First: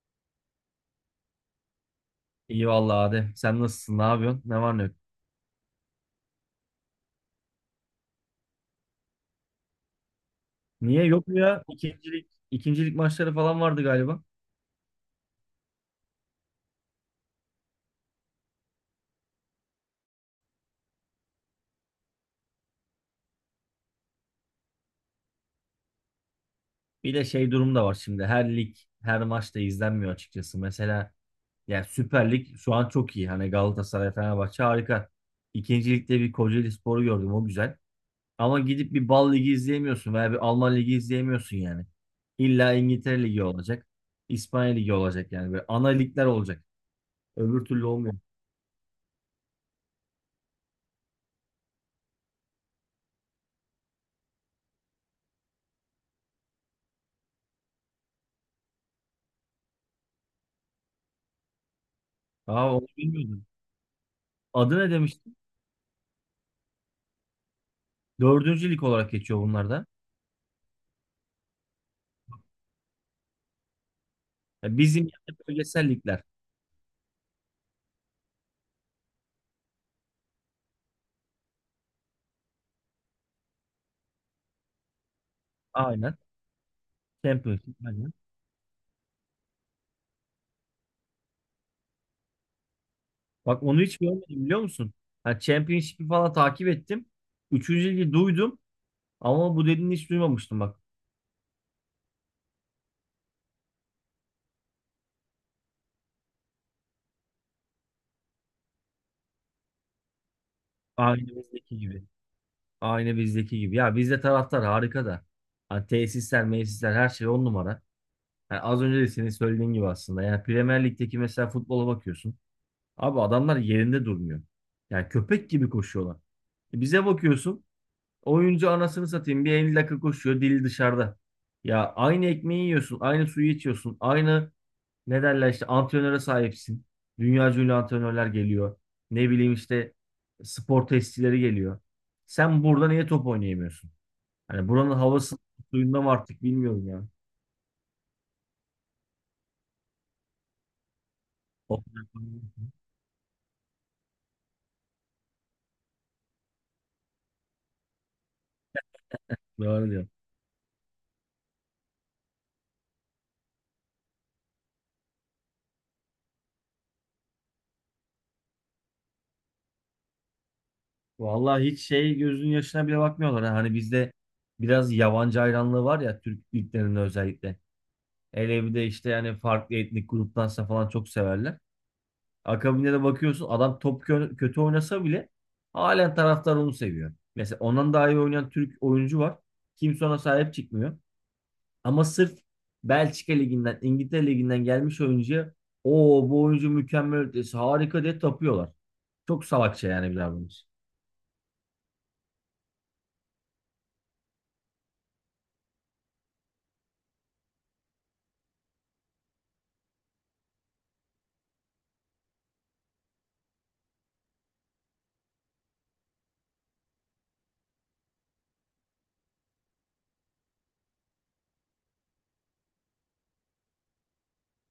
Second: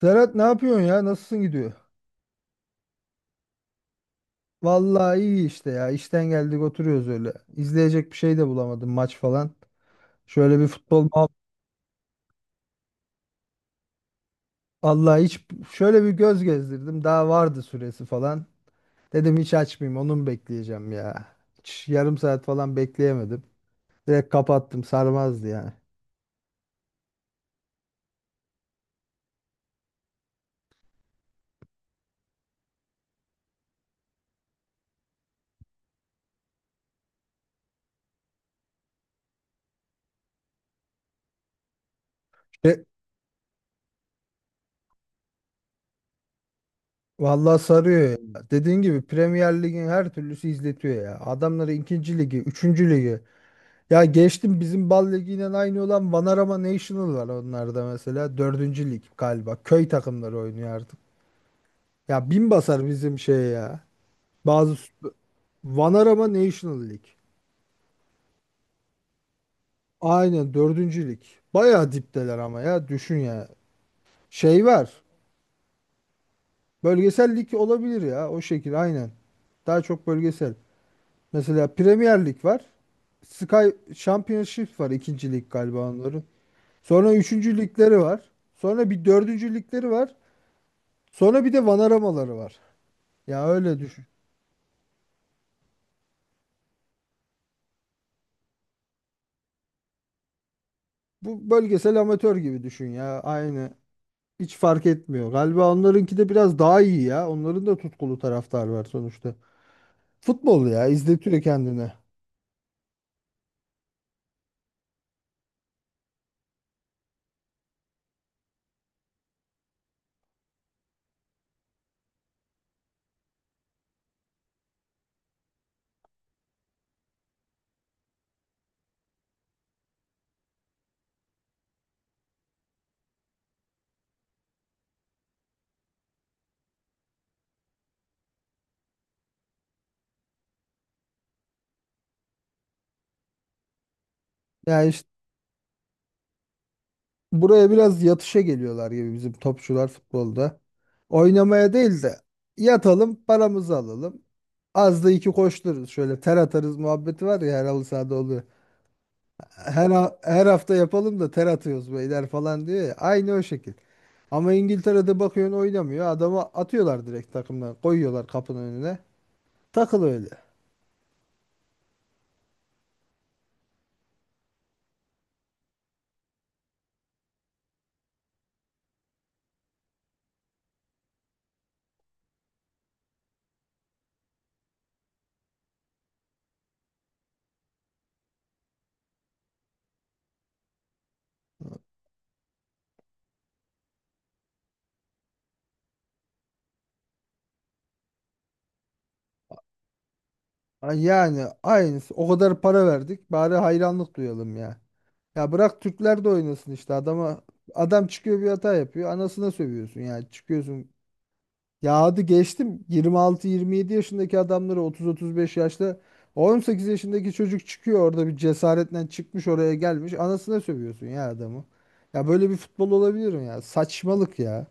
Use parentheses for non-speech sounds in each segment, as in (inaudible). Serhat, ne yapıyorsun ya? Nasılsın, gidiyor? İyi vallahi Adem. Sen nasılsın? Ne yapıyorsun? Ne var ne yok? Vallahi iyi işte ya. İşten geldik, oturuyoruz öyle. İzleyecek bir şey de bulamadım, maç falan. Şöyle bir Niye futbol yok muhab- mu ya? İkincilik maçları falan vardı galiba. Vallahi hiç, şöyle bir göz gezdirdim. Daha vardı süresi falan. Dedim hiç açmayayım, onu mu bekleyeceğim ya. Hiç yarım saat falan bekleyemedim. Direkt kapattım, sarmazdı yani. Bir de durum da var şimdi. Her lig, her maç da izlenmiyor açıkçası. Mesela yani Süper Lig şu an çok iyi. Hani Galatasaray, Fenerbahçe harika. İkincilikte bir Kocaelispor'u gördüm. O güzel. Ama gidip bir Bal Ligi izleyemiyorsun veya bir Alman Ligi izleyemiyorsun yani. İlla E, İngiltere Ligi olacak. İspanya Ligi olacak yani. Böyle ana ligler olacak. vallahi Öbür türlü sarıyor olmuyor. ya. Dediğin gibi Premier Lig'in her türlüsü izletiyor ya. Adamları ikinci ligi, üçüncü ligi. Ya geçtim, bizim bal ligiyle aynı olan Vanarama National var onlarda mesela. Dördüncü lig galiba. Köy takımları oynuyor artık. Ya bin Aa, basar onu bizim şey bilmiyordum. ya. Bazı Adı ne? Vanarama National Lig. Dördüncü lig olarak geçiyor bunlar da. Aynen, dördüncü lig. Bayağı dipteler ama ya, düşün ya. Şey Ya var. bizim yani bölgesel ligler. Bölgesel lig olabilir ya, o şekil aynen. Daha çok bölgesel. Mesela Premier Lig var. Sky Championship var, ikinci lig galiba Aynen. onların. Sonra üçüncü Championship. ligleri Aynen. var. Sonra bir dördüncü ligleri var. Sonra bir de vanaramaları var. Ya Bak öyle onu hiç düşün. görmedim biliyor musun? Ha, Championship'i falan takip ettim. Üçüncü ligi duydum. Ama bu dediğini hiç duymamıştım bak. Bu bölgesel amatör gibi düşün ya. Aynı. Hiç fark etmiyor. Galiba onlarınki de biraz daha iyi ya. Onların da tutkulu taraftar var sonuçta. Futbol ya, Aynı izletiyor bizdeki kendine. gibi. Aynı bizdeki gibi. Ya bizde taraftar harika da. Ha, tesisler, mesisler her şey on numara. Yani az önce de senin söylediğin gibi aslında. Yani Premier Lig'deki mesela futbola bakıyorsun. Abi adamlar yerinde durmuyor. Yani köpek gibi koşuyorlar. Bize bakıyorsun. Oyuncu anasını satayım bir 50 dakika koşuyor dili dışarıda. Ya aynı ekmeği yiyorsun, aynı suyu içiyorsun, aynı ne derler işte antrenöre sahipsin. Dünya ünlü antrenörler geliyor. Ne bileyim işte spor testileri geliyor. Sen burada niye top oynayamıyorsun? Hani Yani buranın işte, havası suyunda mı artık bilmiyorum ya. buraya biraz yatışa geliyorlar gibi bizim topçular futbolda. Oynamaya O- değil de yatalım, paramızı alalım. Az da iki koştururuz, şöyle ter atarız muhabbeti var ya, her halı sahada oluyor. her, Doğru diyor. ha- her hafta yapalım da ter atıyoruz beyler falan diyor ya. Aynı o şekil. Ama İngiltere'de bakıyorsun, oynamıyor. Adamı atıyorlar direkt takımdan. Koyuyorlar kapının önüne. Takıl öyle. Vallahi hiç gözünün yaşına bile bakmıyorlar. Ha. Hani bizde biraz yabancı hayranlığı var ya Türk liglerinde özellikle. Hele bir de işte yani farklı etnik gruptansa falan çok severler. Akabinde de bakıyorsun adam top kötü oynasa bile halen taraftar onu seviyor. Mesela ondan daha iyi oynayan Türk oyuncu var. Kimse ona sahip çıkmıyor. Ama sırf Belçika Ligi'nden, İngiltere Ligi'nden gelmiş oyuncuya o bu oyuncu mükemmel ötesi harika diye tapıyorlar. Çok salakça yani bir davranış. Ay, yani aynısı. O kadar para verdik, bari hayranlık duyalım ya. Ya bırak, Türkler de oynasın işte. Adam çıkıyor, bir hata yapıyor. Anasına sövüyorsun yani. Çıkıyorsun. Ya, hadi geçtim. 26 27 yaşındaki adamları, 30 35 yaşta, 18 yaşındaki çocuk çıkıyor orada, bir cesaretle çıkmış oraya gelmiş, anasına sövüyorsun ya adamı. Ya, böyle bir futbol olabilir mi ya? Saçmalık ya.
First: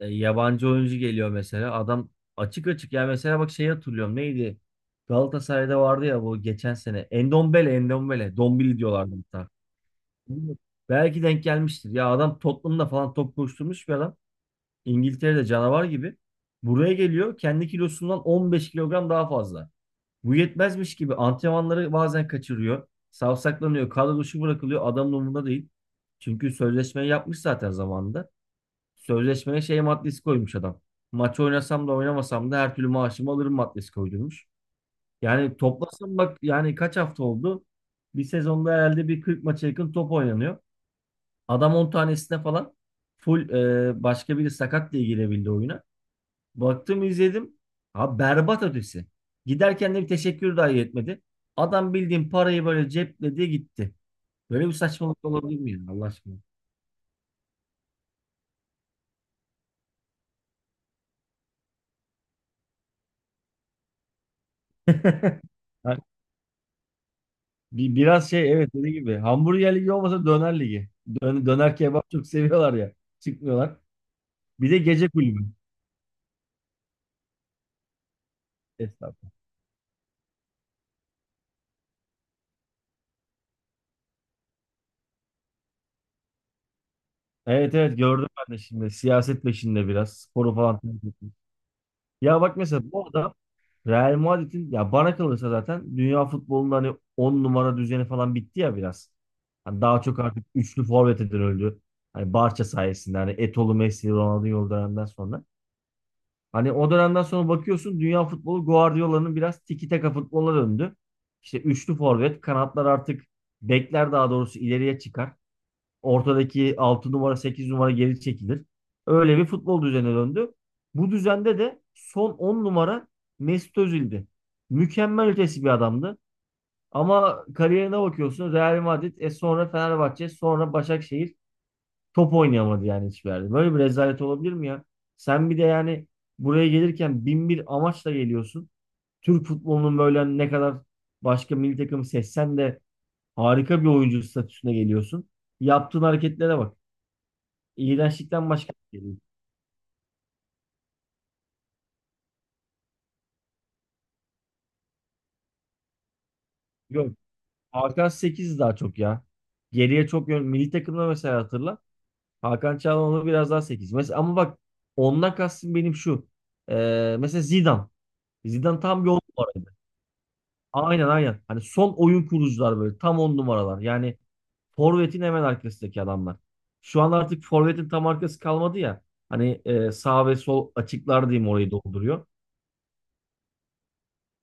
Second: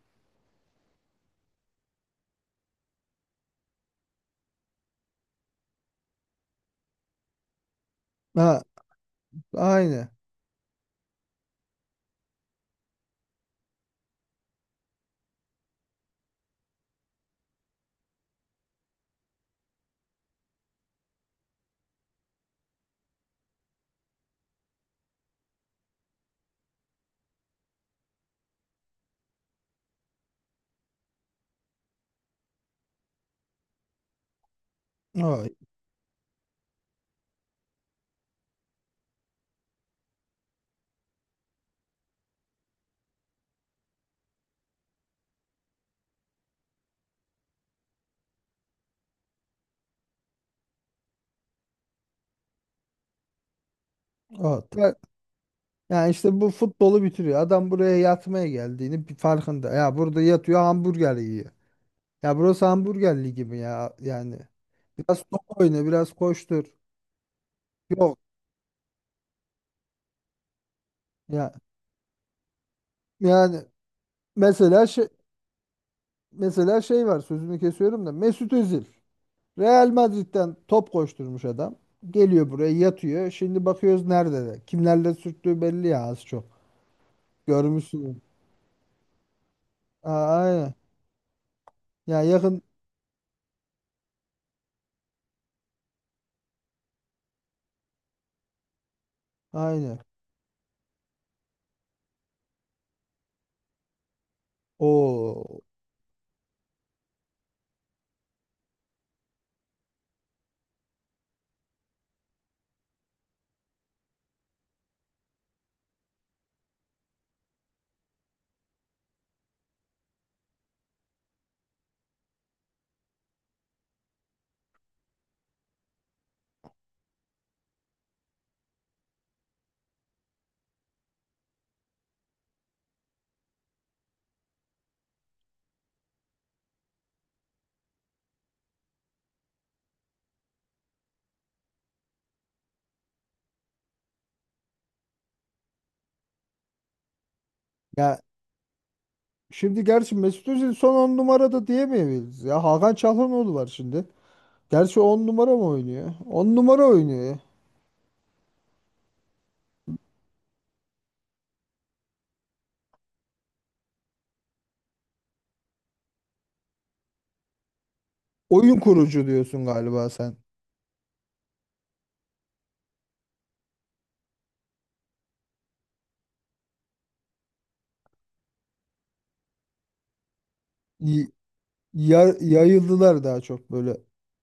Yabancı oyuncu geliyor mesela. Adam açık açık ya mesela bak şeyi hatırlıyorum neydi? Galatasaray'da vardı ya bu geçen sene. Endombele, Endombele. Ha, Dombili diyorlardı hatta. aynı. Belki denk gelmiştir. Ya adam Tottenham'da falan top koşturmuş bir adam. İngiltere'de canavar gibi. Buraya geliyor kendi kilosundan 15 kilogram daha fazla. Bu yetmezmiş gibi antrenmanları bazen kaçırıyor. Savsaklanıyor. Kadro dışı bırakılıyor. Adamın umurunda değil. Çünkü sözleşmeyi yapmış zaten zamanında. Sözleşmeye şey maddesi koymuş adam. Maçı oynasam da oynamasam da her türlü maaşımı alırım maddesi koydurmuş. Evet. Yani toplasam bak yani kaç hafta oldu? Bir sezonda herhalde bir 40 maça yakın top oynanıyor. Adam 10 tanesine falan full başka biri sakat diye girebildi oyuna. Baktım izledim. Ha berbat ötesi. Giderken de bir teşekkür dahi etmedi. Adam bildiğin parayı böyle cepledi gitti. Evet. Böyle bir Ya, saçmalık olabilir mi ya Allah yani aşkına? işte, bu futbolu bitiriyor. Adam buraya yatmaya geldiğini bir farkında. Ya, burada yatıyor, hamburger yiyor. Ya, burası hamburger ligi mi ya? Yani biraz top oyna, (laughs) (laughs) biraz koştur. Yok. biraz evet dediğim gibi hamburger ligi olmasa döner ligi. Dön, Ya, döner kebap çok seviyorlar ya. yani Çıkmıyorlar. Bir de mesela şey. gece kulübü. Mesela şey var, sözünü kesiyorum da, Mesut Özil Estağfurullah. Real Madrid'den top koşturmuş adam. Geliyor buraya yatıyor. Şimdi bakıyoruz nerede de. Kimlerle sürttüğü belli ya az çok. Evet, evet, Görmüşsün. gördüm ben de şimdi. Siyaset peşinde biraz. Aa, Sporu aynen. falan takip etmiş. Ya, Ya bak yakın mesela bu adam Real Madrid'in ya bana kalırsa zaten dünya futbolunda hani 10 numara düzeni falan bitti ya biraz. Hani aynen. daha çok artık üçlü forvete dönüldü. Hani Barça sayesinde hani Etolu, Messi, Ronaldinho döneminden sonra. Oo. Hani o dönemden sonra bakıyorsun dünya futbolu Guardiola'nın biraz tiki taka futboluna döndü. İşte üçlü forvet, kanatlar artık bekler daha doğrusu ileriye çıkar. Ortadaki 6 numara 8 numara geri çekilir. Öyle bir futbol düzenine döndü. Bu düzende de son 10 numara Mesut Özil'di. Mükemmel ötesi bir adamdı. Ama kariyerine bakıyorsun Real Madrid, sonra Fenerbahçe, sonra Başakşehir. Top oynayamadı yani hiçbir yerde. Böyle bir rezalet olabilir mi ya? Sen bir de yani buraya gelirken bin bir amaçla geliyorsun. Türk futbolunun böyle hani ne kadar başka milli takım seçsen de harika bir oyuncu statüsüne geliyorsun. Yaptığın hareketlere bak. Ya İğrençlikten başka bir şey değil. şimdi gerçi, Mesut Özil son 10 numarada diyemeyiz. Ya, Hakan Çalhanoğlu var şimdi. Gerçi 10 numara mı oynuyor? 10 numara Yok. oynuyor ya. Hakan 8 daha çok ya. Geriye çok yön. Milli takımda mesela hatırla. Hakan Çalhanoğlu onu biraz daha 8. Mesela ama bak ondan kastım benim şu. Mesela Zidane. Zidane Oyun tam bir on kurucu diyorsun numara. galiba sen. Aynen, aynen. Hani son oyun kurucular böyle tam 10 numaralar. Yani forvetin hemen arkasındaki adamlar. Şu an artık forvetin tam arkası kalmadı ya. Hani sağ ve sol Y- açıklar diyeyim orayı dolduruyor. yayıldılar daha çok böyle.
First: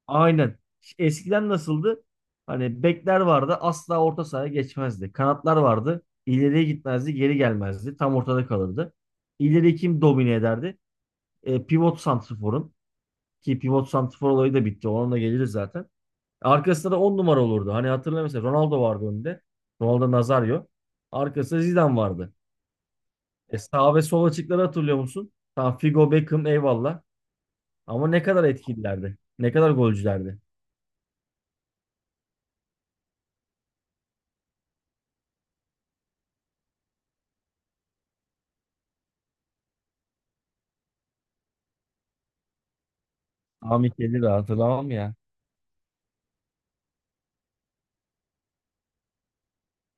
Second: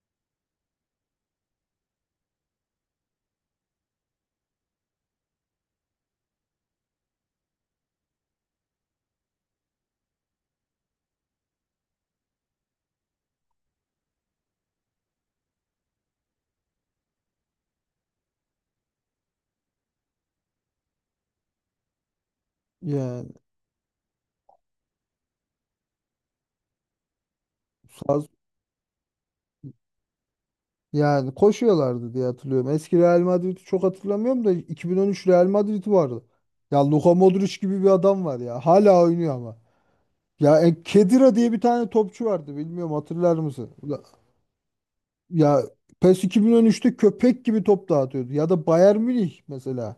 Aynen. Eskiden nasıldı? Hani bekler vardı asla orta sahaya geçmezdi. Kanatlar vardı, ileriye gitmezdi, geri gelmezdi. Tam ortada kalırdı. İleri kim domine ederdi? Pivot santrforun. Ki pivot santrfor olayı da bitti. Ona da geliriz zaten. Arkasında da 10 numara olurdu. Hani hatırla mesela Ronaldo vardı önde. Ronaldo Nazario. Arkasında Zidane vardı. Yani Sağ ve sol açıkları hatırlıyor musun? Tam Figo, Beckham eyvallah. Ama sağ ne kadar etkililerdi. Ne kadar golcülerdi. Yani koşuyorlardı diye hatırlıyorum. Eski Real Madrid'i çok hatırlamıyorum da, 2013 Real Madrid'i vardı. Ya Luka Modric gibi bir adam var ya. Hala oynuyor ama. Ya Khedira diye bir tane topçu vardı. Bilmiyorum, hatırlar mısın? Ahmet Ula- Yedir hatırlamam ya. Ya PES 2013'te köpek gibi top dağıtıyordu. Ya da Bayern Münih mesela.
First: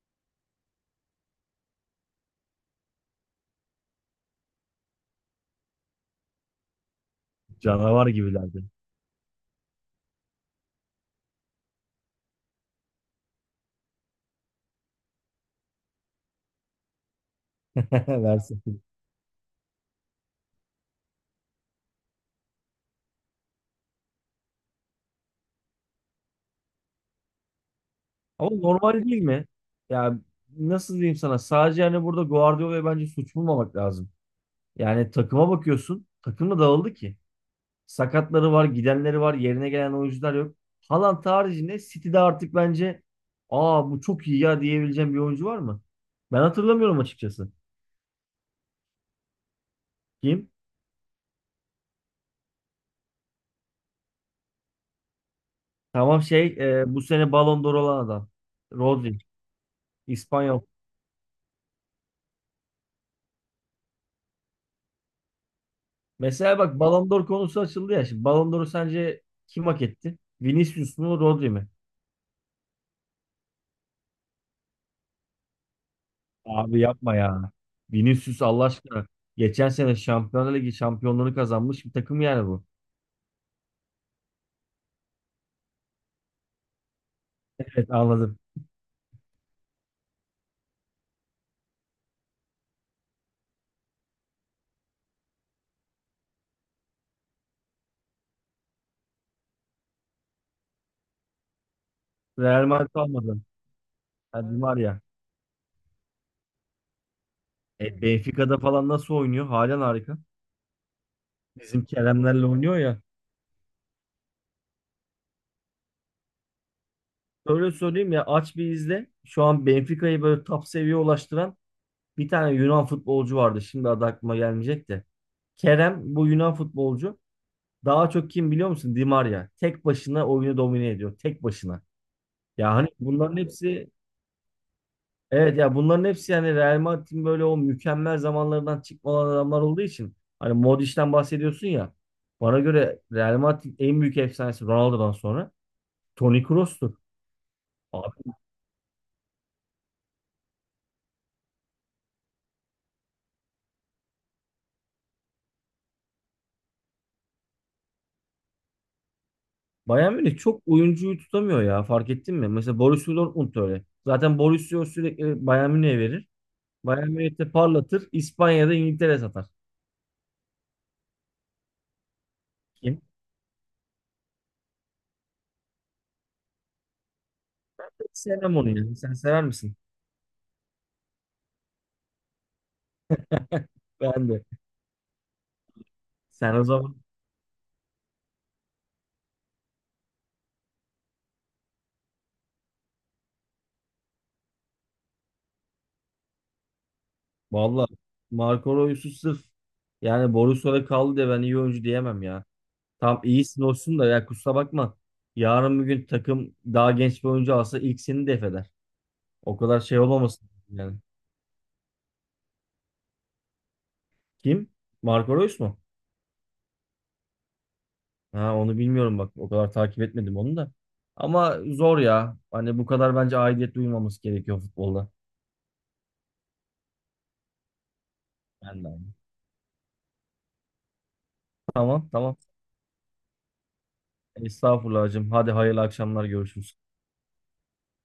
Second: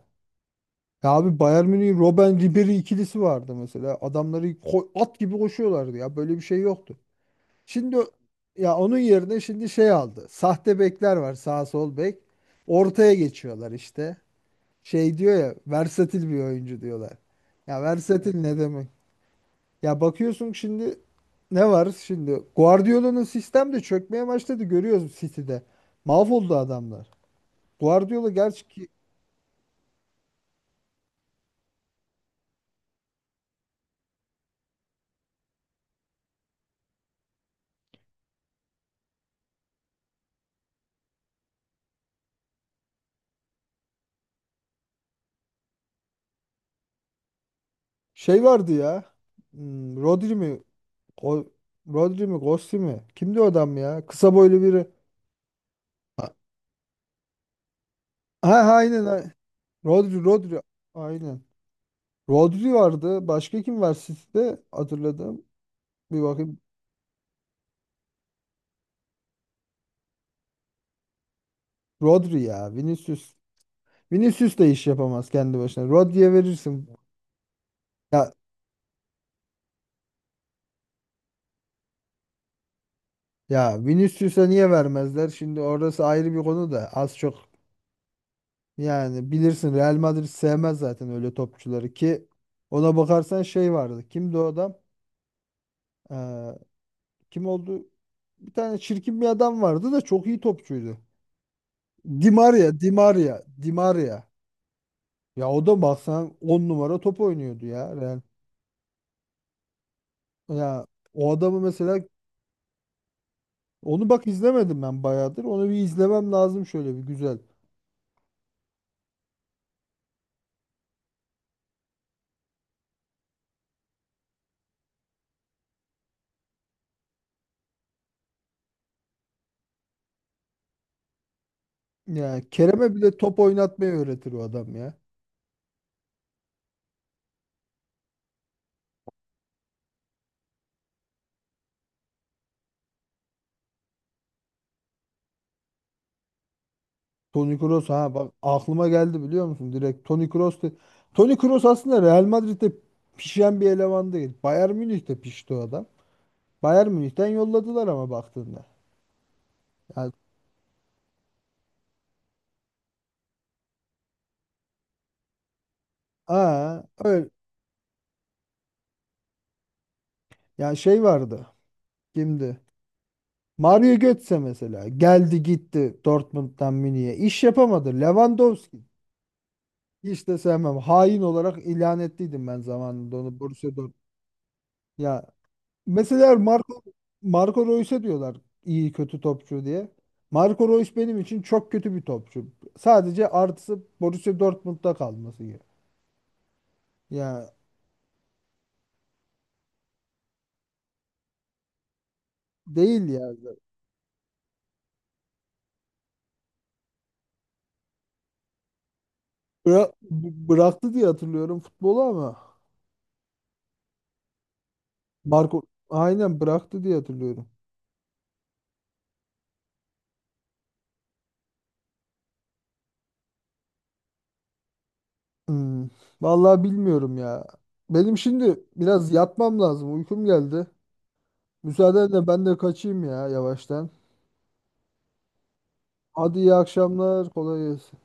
Ya abi, Bayern Münih'in Robben Ribery ikilisi vardı mesela. Adamları at gibi koşuyorlardı ya. Böyle bir şey yoktu. Şimdi, Canavar gibilerdi. ya onun yerine şimdi şey aldı. Sahte bekler var, sağ sol bek. Ortaya geçiyorlar işte. Şey diyor ya, versatil bir oyuncu diyorlar. Ya, (laughs) versatil ne Versin. demek? Ya bakıyorsun şimdi, ne var şimdi? Guardiola'nın sistem de çökmeye başladı, görüyoruz City'de. Mahvoldu adamlar. Guardiola Ama gerçi ki normal değil mi? Ya nasıl diyeyim sana? Sadece hani burada Guardiola'ya bence suç bulmamak lazım. Yani takıma bakıyorsun. Takım da dağıldı ki. Sakatları var, gidenleri var, yerine gelen oyuncular yok. Haaland haricinde City'de artık bence aa bu çok iyi ya diyebileceğim bir oyuncu var mı? Ben hatırlamıyorum açıkçası. şey vardı ya. Hmm, Rodri Kim? mi? Go- Rodri mi? Gossi mi? Kimdi o adam ya? Kısa boylu biri. Tamam, Ha, bu sene Ballon d'Or olan adam. ha, aynen. Rodri. Ha. Rodri, Rodri. İspanyol. Aynen. Rodri vardı. Başka kim var City'de? Hatırladım. Bir bakayım. Mesela bak Ballon d'Or konusu açıldı ya. Şimdi Ballon d'Or'u sence kim hak etti? Vinicius mu Rodri mi? Rodri ya. Vinicius. Vinicius da iş yapamaz kendi başına. Rodri'ye Abi verirsin. yapma ya. Ya Vinicius Allah aşkına. Geçen sene Şampiyonlar Ligi şampiyonluğunu kazanmış bir takım yani bu. ya Vinicius'a niye vermezler? Şimdi orası ayrı bir konu da, az çok Evet, anladım. yani bilirsin, Real Madrid sevmez zaten öyle topçuları, ki ona bakarsan şey vardı. Kimdi o adam? Ee, kim oldu? Bir tane çirkin bir adam vardı da çok iyi topçuydu. Di Real Maria, Madrid Di Maria, almadı. Di Maria. Ha, Di Maria. Ya o da baksan 10 numara top oynuyordu ya. Real. Benfica'da falan nasıl oynuyor? Halen harika. Ya o adamı Bizim mesela, Keremlerle oynuyor ya. onu bak izlemedim ben bayağıdır. Onu bir izlemem lazım şöyle bir güzel. Öyle söyleyeyim ya aç bir izle. Şu an Benfica'yı böyle top seviyeye ulaştıran bir tane Yunan futbolcu vardı. Şimdi adı aklıma gelmeyecek de. Kerem bu Yunan futbolcu. Daha çok kim biliyor musun? Di Maria. Tek başına oyunu domine ediyor. Tek başına. Ya Ya hani Kerem'e bile bunların top oynatmayı hepsi öğretir o adam ya. Evet ya bunların hepsi yani Real Madrid'in böyle o mükemmel zamanlarından çıkma olan adamlar olduğu için hani Modric'ten bahsediyorsun ya bana göre Real Madrid'in en büyük efsanesi Ronaldo'dan sonra Toni Kroos'tur. Toni Kroos, ha bak, Abi, aklıma geldi biliyor musun? Direkt Toni Kroos aslında Real Madrid'de pişen bir eleman değil. Bayern Münih'te pişti o adam. Bayern Münih'ten yolladılar ama baktığında. Yani. Bayern Münih çok oyuncuyu tutamıyor ya fark ettin mi? Mesela Borussia Dortmund da öyle. Zaten Borussia sürekli Bayern Münih'e verir. Aa, Bayern öyle. Münih'te parlatır. İspanya'da İngiltere satar. Ya şey vardı. Kimdi? Kim? Mario Götze mesela. Geldi gitti Dortmund'dan Münih'e. İş yapamadı. Sevmem onu Lewandowski. yani. Sen sever misin? Hiç de sevmem. Hain olarak ilan ettiydim ben zamanında onu, Borussia (laughs) Dortmund. Ben de. Ya mesela Sen o Marco zaman Marco Reus'e diyorlar iyi kötü topçu diye. Marco Reus benim için çok kötü bir topçu. Sadece artısı, Borussia Dortmund'da kalması gibi. Ya, Vallahi Marco Reus'u sırf yani Borussia'da kaldı diye ben iyi oyuncu diyemem ya. değil Tam ya. iyisin olsun da ya kusura bakma. Yarın bir gün takım daha genç bir oyuncu alsa ilk seni def eder. O kadar Bıra- şey olmamasın bıraktı yani. diye hatırlıyorum futbolu ama. Kim? Marco Reus Marco, mu? aynen bıraktı diye hatırlıyorum. Ha, onu bilmiyorum bak. O kadar takip etmedim onu da. Ama zor ya. Hani bu kadar bence aidiyet duymaması gerekiyor futbolda. Hmm. Vallahi bilmiyorum ya. Benim şimdi Ben de aynı. biraz yatmam lazım. Uykum geldi. Tamam, Müsaadenle tamam. ben de kaçayım ya yavaştan. Estağfurullah hacım. Hadi hayırlı akşamlar, Hadi, iyi görüşürüz. akşamlar. Kolay gelsin.